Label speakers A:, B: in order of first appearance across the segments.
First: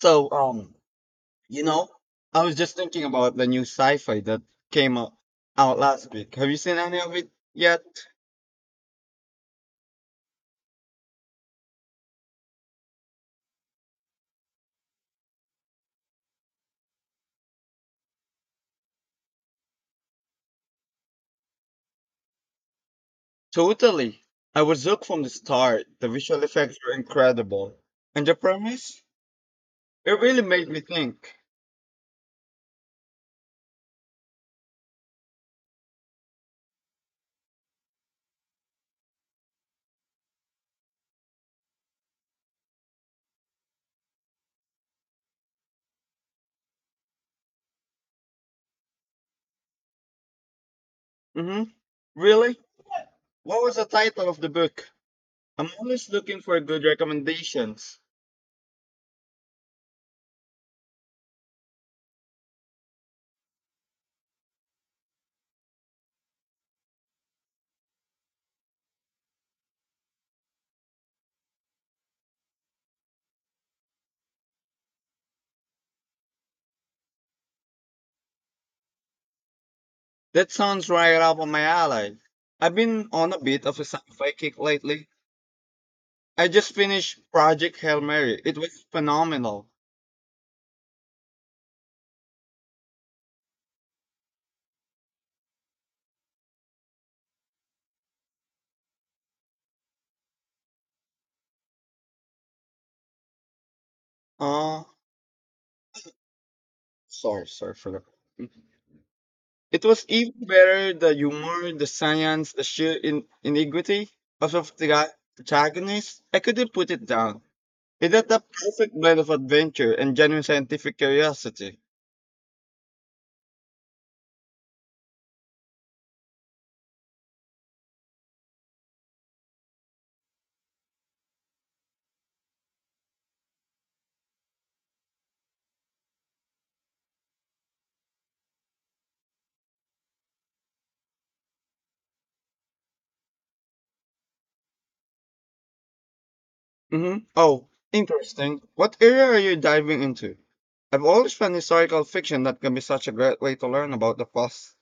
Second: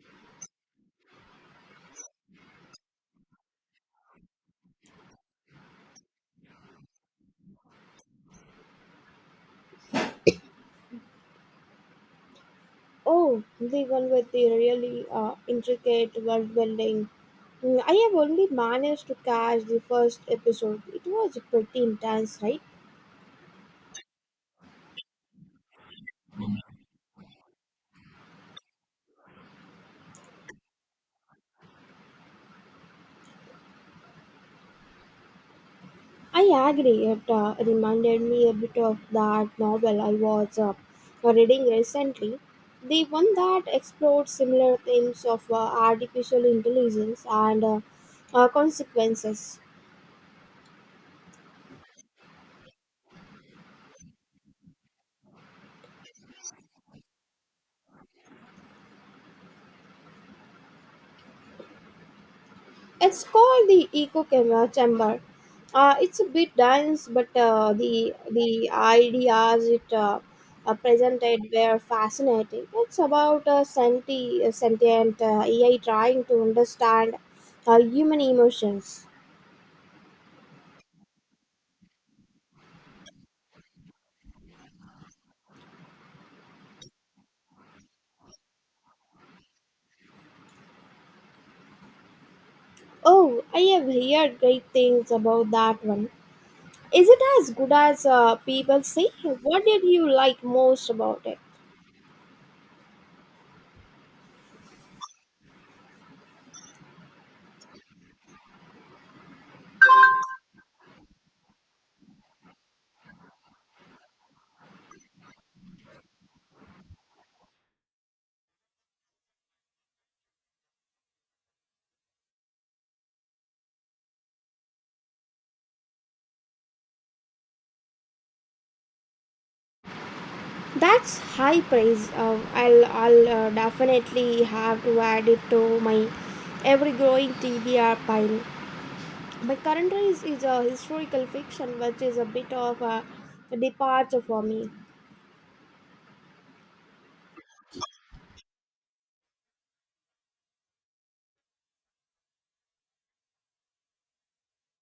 A: So, you know, I was just thinking about the new sci-fi that came out last week. Have you seen any of it yet?
B: Oh, the one with the really intricate world building. Mm, I have only managed to catch the first episode. It was pretty intense, right?
A: Totally. I was hooked from the start. The visual effects were incredible. And the premise? It really made me think.
B: I agree. It reminded me a bit of that novel I was reading recently. The one that explored similar themes of artificial intelligence and consequences.
A: Mm-hmm. Really? What was the title of the book? I'm always looking for good recommendations.
B: It's called the echo camera chamber. It's a bit dense, but the ideas it presented were fascinating. It's about a sentient AI trying to understand human emotions.
A: That sounds right up on my alley. I've been on a bit of a sci-fi kick lately. I just finished Project Hail Mary. It was phenomenal.
B: Oh, I have heard great things about that one. Is it as good as people say? What did you like most about it?
A: Uh, sorry, for that. It was even better the humor, the science, the sheer ingenuity of the protagonist. I couldn't put it down. It had the perfect blend of adventure and genuine scientific curiosity.
B: That's high praise. I'll definitely have to add it to my ever growing TBR pile. My current race is a historical fiction, which is a bit of a departure for me.
A: Hmm. Oh, interesting. What area are you diving into? I've always found historical fiction that can be such a great way to learn about the past.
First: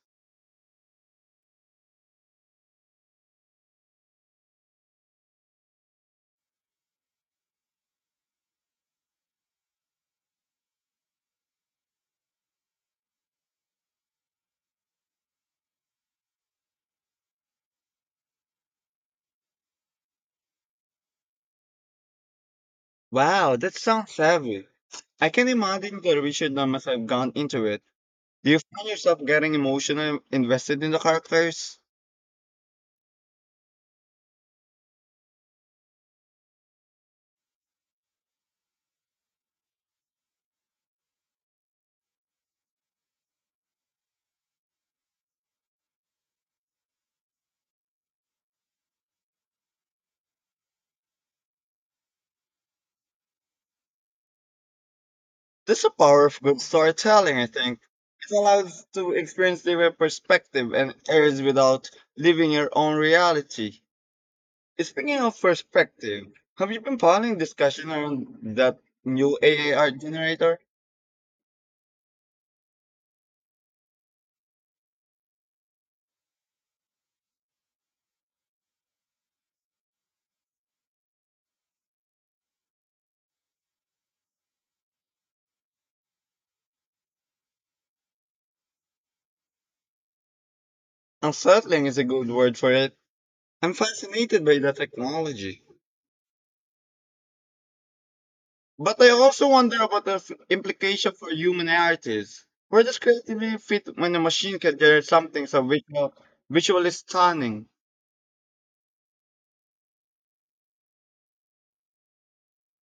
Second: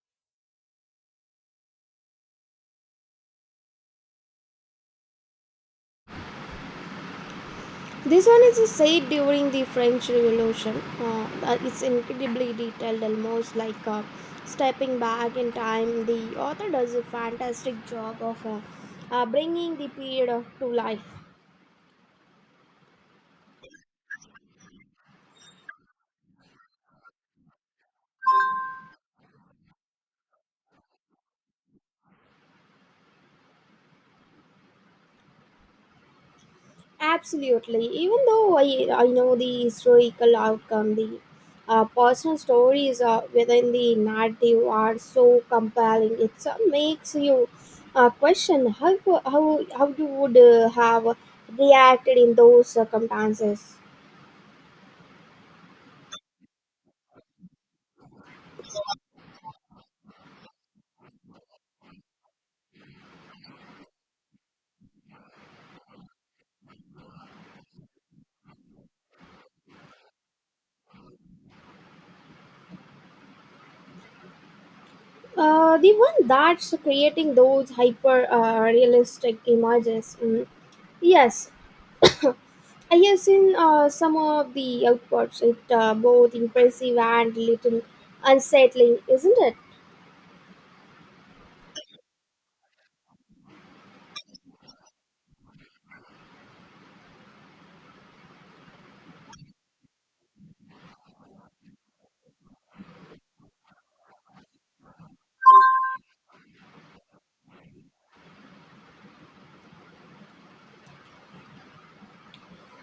B: This one is set during the French Revolution. It's incredibly detailed, almost like stepping back in time. The author does a fantastic job of bringing the period of, to life.
A: Wow, that sounds savvy. I can imagine the research numbers I've gone into it. Do you find yourself getting emotionally invested in the characters?
B: Absolutely. Even though I know the historical outcome, the personal stories within the narrative are so compelling. It makes you question how you would have reacted in those circumstances.
A: That's the power of good storytelling, I think. It allows to experience different perspective and airs without living your own reality. Speaking of perspective, have you been following discussion around that new AAR generator?
B: The one that's creating those hyper realistic images. Mm. Yes, I have seen some of the outputs. It both impressive and little unsettling, isn't it?
A: Unsettling is a good word for it. I'm fascinated by that technology. But I also wonder about the implication for human artists. Where does creativity fit when a machine can generate something so visually stunning?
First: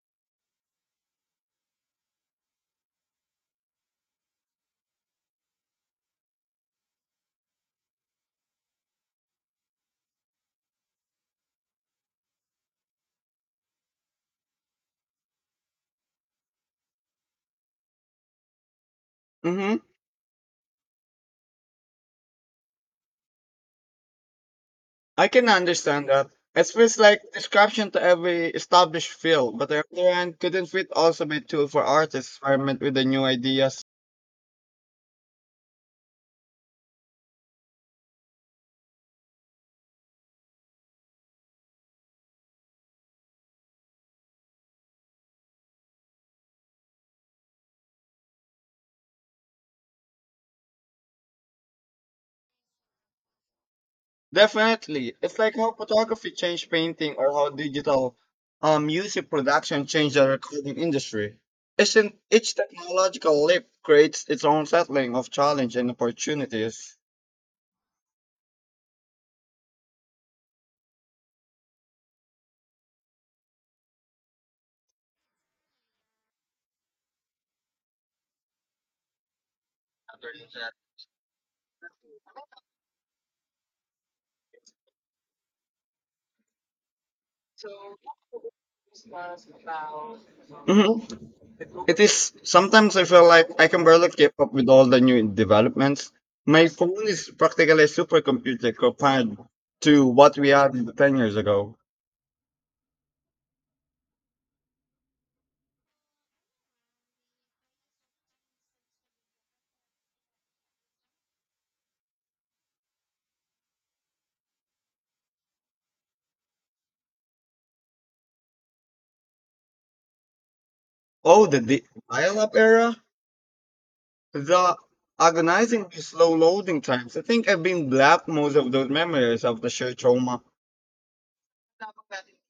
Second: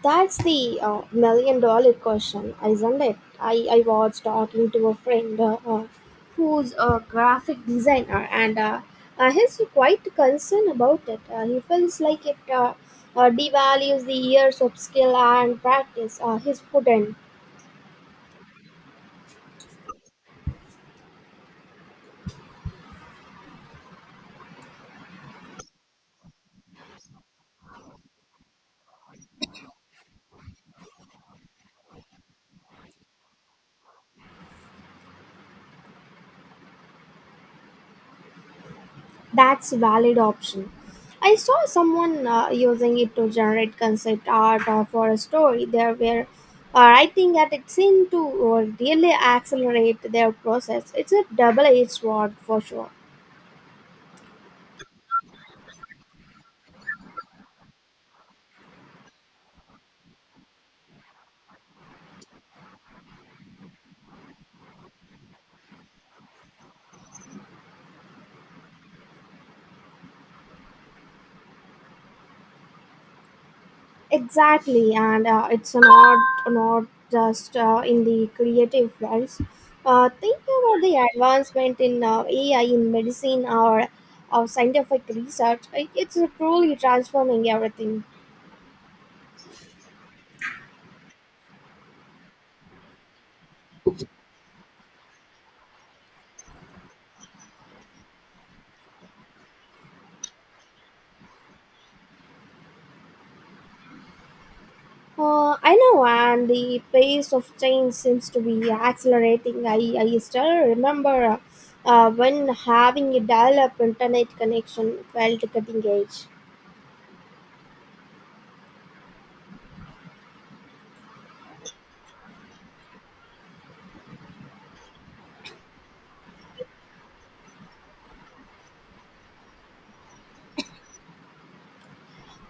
B: That's the million-dollar question, isn't it? I was talking to a friend who's a graphic designer, and he's quite concerned about it. He feels like it devalues the years of skill and practice he's put in.
A: Hmm. I can understand that. It feels like description to every established field, but on the other hand, couldn't fit also be a tool for artists to experiment with the new ideas.
B: That's valid option. I saw someone using it to generate concept art or for a story. They were writing that it seemed to really accelerate their process. It's a double-edged sword for sure.
A: Definitely. It's like how photography changed painting or how digital music production changed the recording industry. Each technological leap creates its own settling of challenge and opportunities.
B: Exactly, and it's not just in the creative fields. Think about the advancement in AI in medicine or scientific research. It's truly transforming everything.
A: Mhm. It is sometimes I feel like I can barely keep up with all the new developments. My phone is practically a supercomputer compared to what we had 10 years ago.
B: I know, and the pace of change seems to be accelerating. I still remember when having a dial up internet connection felt cutting edge.
A: Oh, the dial-up era? The agonizing slow loading times. I think I've been black most of those memories of the sheer trauma.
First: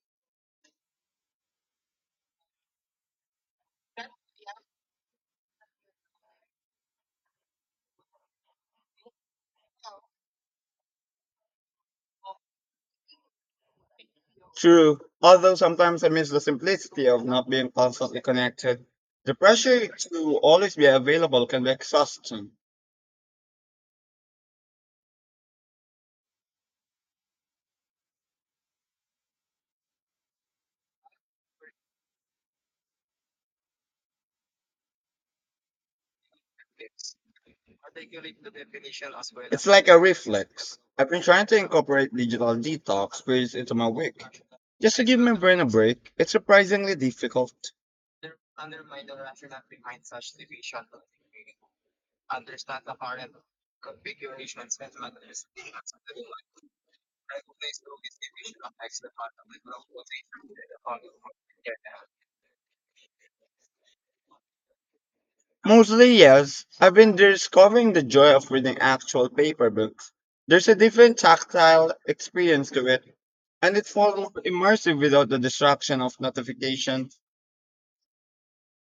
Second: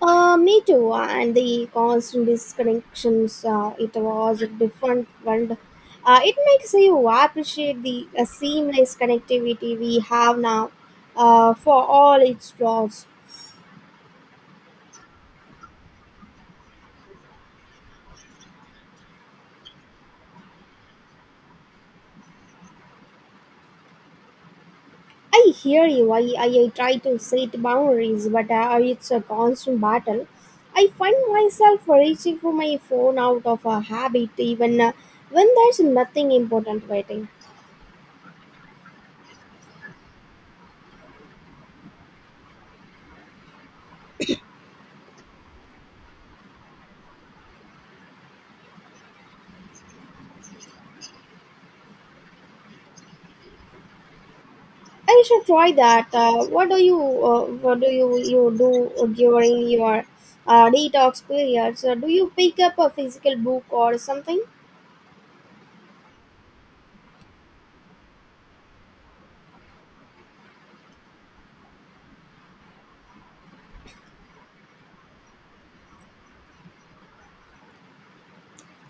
B: Me too, and the constant disconnections, it was a different world. It makes you appreciate the seamless connectivity we have now for all its flaws.
A: True, although sometimes I miss the simplicity of not being constantly connected. The pressure to always be available can be exhausting.
B: I hear you. I try to set boundaries, but it's a constant battle. I find myself reaching for my phone out of a habit, even when there's nothing important waiting.
A: It's like a reflex. I've been trying to incorporate digital detox periods into my week. Just to give my brain a break, it's surprisingly difficult.
B: I should try that. What do you do during your detox periods? Do you pick up a physical book or something?
A: Mostly, yes. I've been discovering the joy of reading actual paper books. There's a different tactile experience to it, and it's far more immersive without the distraction of notifications.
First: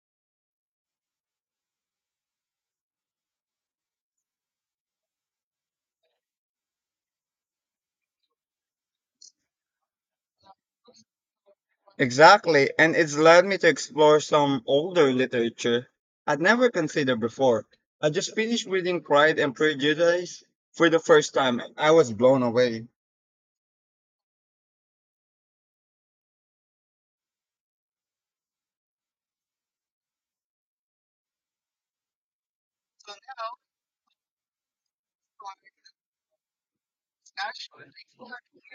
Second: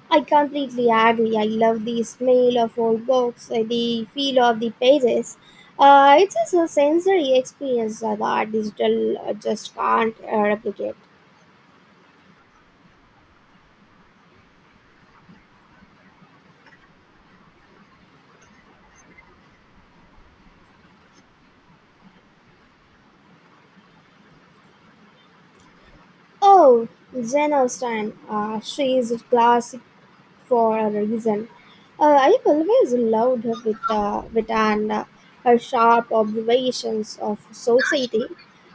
B: I completely agree. I love the smell of old books, the feel of the pages. It's just a so sensory experience that our digital just can't replicate.
A: Exactly, and it's led me to explore some older literature I'd never considered before. I just finished reading Pride and Prejudice for the first time, and I was blown away.
B: Oh, Jane Austen. She is a classic for a reason. I've always loved her with and her sharp observations of society.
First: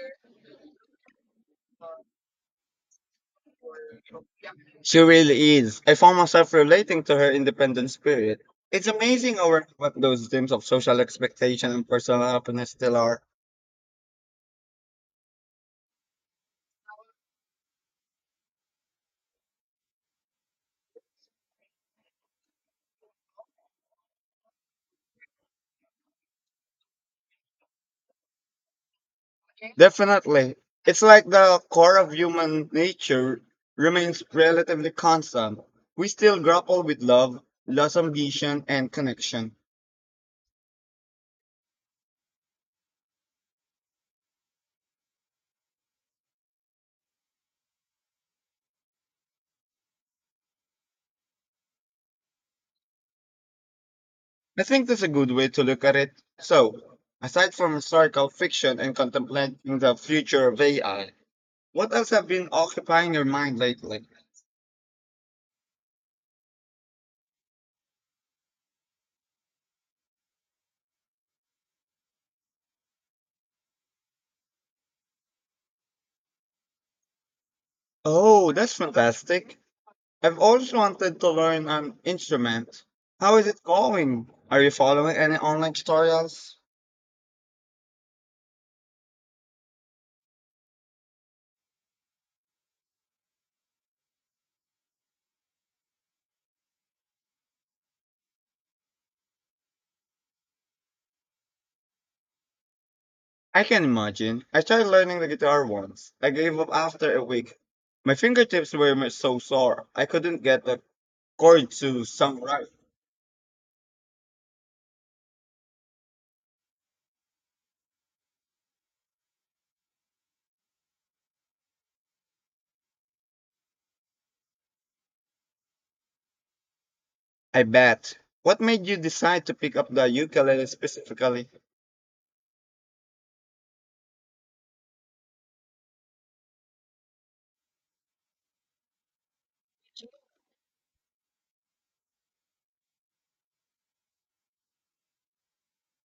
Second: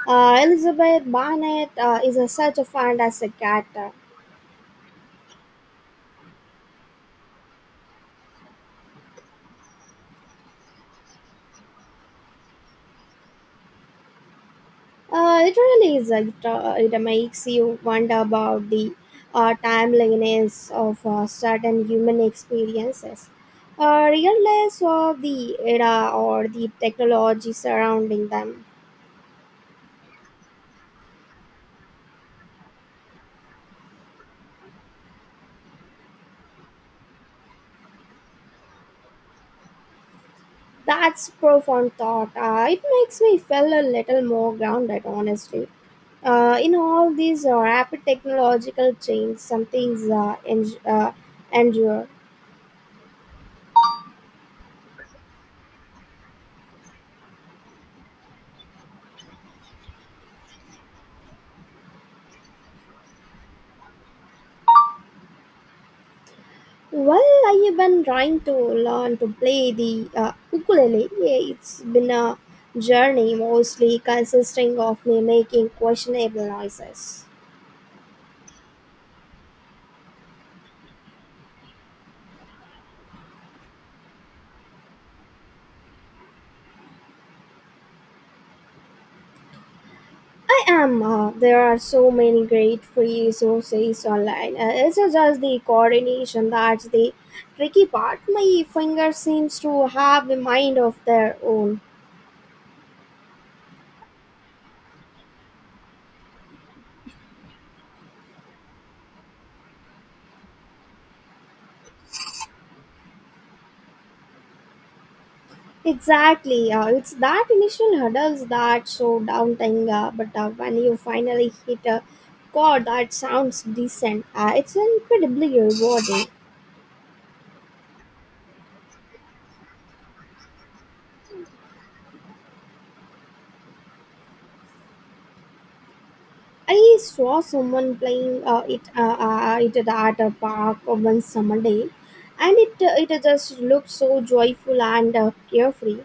B: Elizabeth Barnett is a, such a fantastic character.
A: She really is. I found myself relating to her independent spirit. It's amazing how what those dreams of social expectation and personal happiness still are.
B: It really is. It, it makes you wonder about the timeliness of certain human experiences, regardless of the era or the technology surrounding them.
A: Definitely. It's like the core of human nature remains relatively constant. We still grapple with love, loss of vision, and connection.
B: That's profound thought. It makes me feel a little more grounded, honestly. In all these rapid technological change, some things endure.
A: I think that's a good way to look at it. So, aside from historical fiction and contemplating the future of AI, what else have been occupying your mind lately?
B: Well, I have been trying to learn to play the ukulele. Yeah, it's been a journey mostly consisting of me making questionable noises.
A: Oh, that's fantastic. I've always wanted to learn an instrument. How is it going? Are you following any online tutorials?
B: I am. There are so many great free resources online. It's just the coordination that's the tricky part. My fingers seems to have a mind of their own.
A: I can imagine. I tried learning the guitar once. I gave up after a week. My fingertips were so sore. I couldn't get the chord to sound right.
B: Exactly. It's that initial hurdles that slow down thing. But when you finally hit a chord that sounds decent, it's incredibly rewarding.
A: I bet. What made you decide to pick up the ukulele specifically?
B: I saw someone playing it at a park one summer day, and it just looked so joyful and carefree.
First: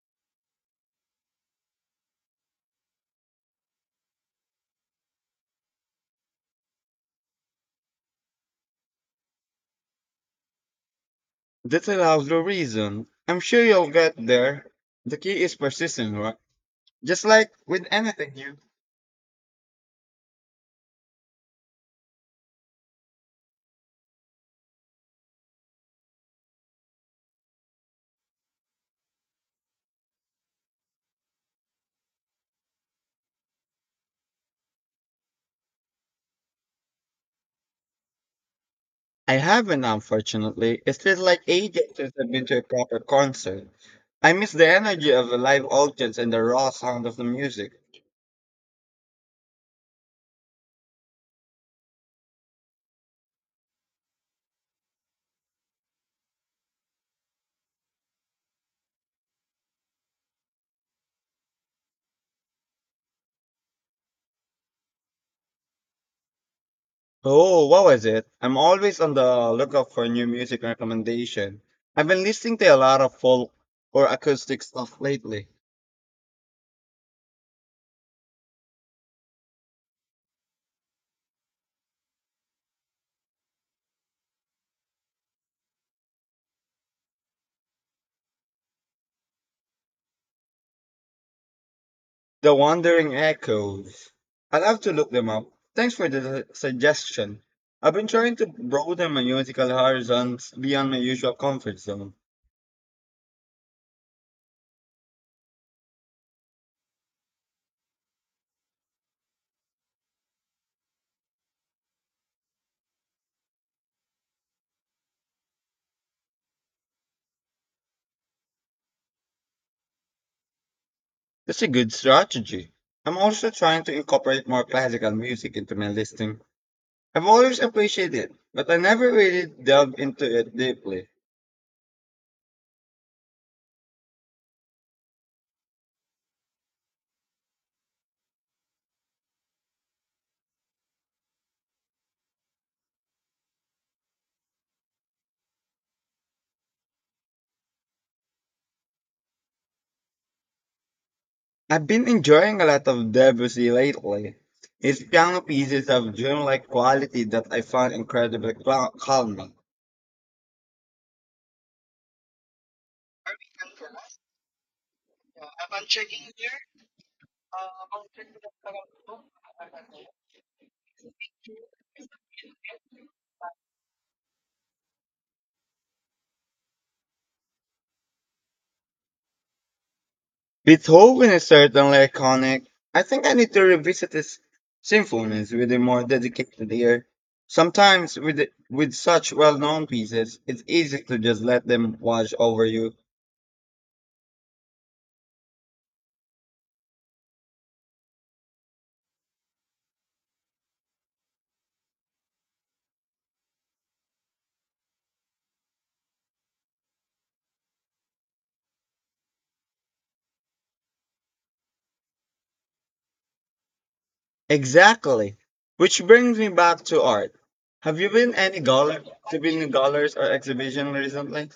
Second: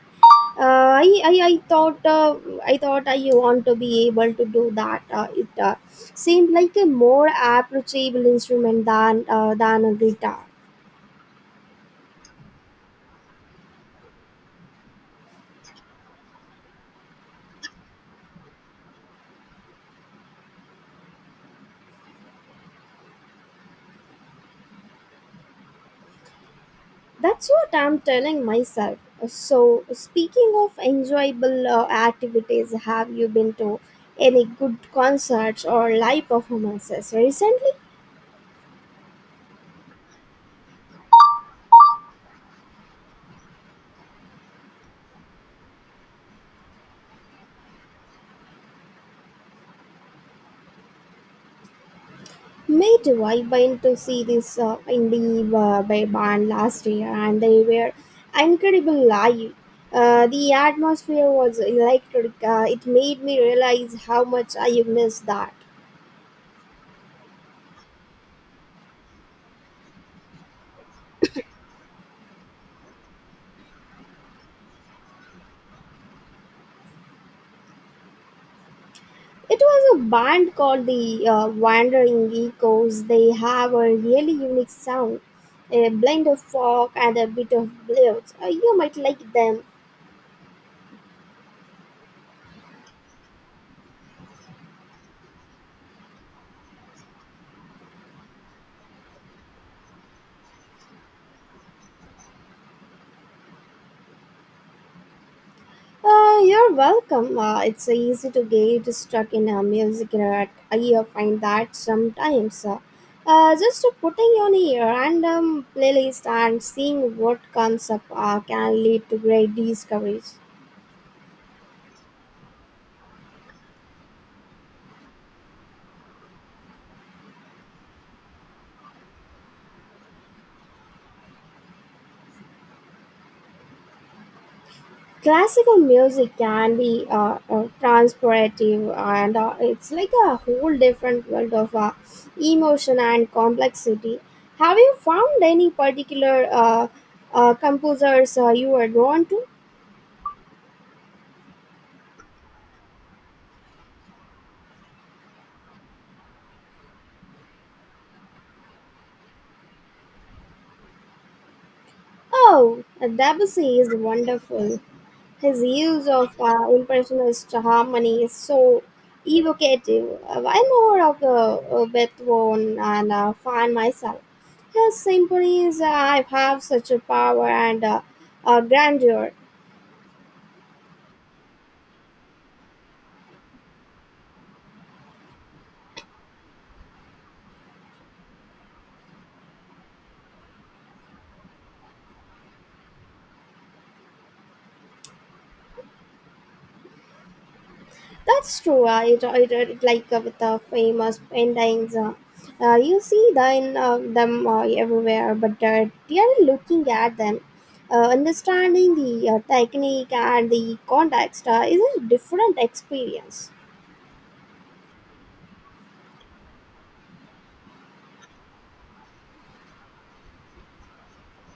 B: Uh, I, I, I thought uh, I thought I want to be able to do that. It seemed like a more approachable instrument than a guitar.
A: That's a lousy reason. I'm sure you'll get there. The key is persistence, right? Just like with anything new.
B: That's what I'm telling myself. So speaking of enjoyable activities, have you been to any good concerts or live performances recently?
A: I haven't, unfortunately. It feels like ages since I've been to a proper concert. I miss the energy of the live audience and the raw sound of the music.
B: Me too. I went to see this uh, indie band last year, and they were incredible live. The atmosphere was electric. It made me realize how much I missed that.
A: Oh, what was it? I'm always on the lookout for new music recommendation. I've been listening to a lot of folk or acoustic stuff lately.
B: It was a band called the Wandering Echoes. They have a really unique sound, a blend of folk and a bit of blues. You might like them.
A: The Wandering Echoes. I'll have to look them up. Thanks for the suggestion. I've been trying to broaden my musical horizons beyond my usual comfort zone.
B: You're welcome. It's so easy to get stuck in a music rut. I find that sometimes. Just putting on a random playlist and seeing what comes up can lead to great discoveries.
A: That's a good strategy. I'm also trying to incorporate more classical music into my listening. I've always appreciated it, but I never really delved into it deeply.
B: Classical music can be transportive and it's like a whole different world of emotion and complexity. Have you found any particular composers you are drawn to?
A: I've been enjoying a lot of Debussy lately. His piano pieces have dreamlike quality that I find incredibly calming.
B: Oh, Debussy is wonderful. His use of impressionist harmony is so evocative. I more of Beethoven and find myself. His symphonies have such a power and grandeur.
A: Beethoven is certainly iconic. I think I need to revisit his symphonies with a more dedicated ear. Sometimes with such well-known pieces, it's easy to just let them wash over you.
B: That's true. Like with the famous paintings. You see then them everywhere, but they are looking at them. Understanding the technique and the context is a different experience.
A: Exactly. Which brings me back to art. Have you been any gall to been in galleries or exhibition recently?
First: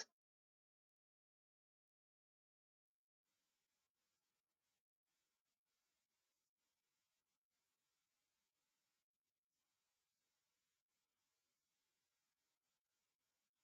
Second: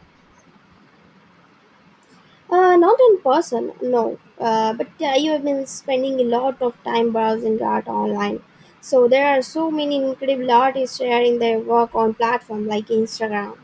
B: Not in person, no. But you have been spending a lot of time browsing art online. So there are so many incredible artists sharing their work on platforms like Instagram.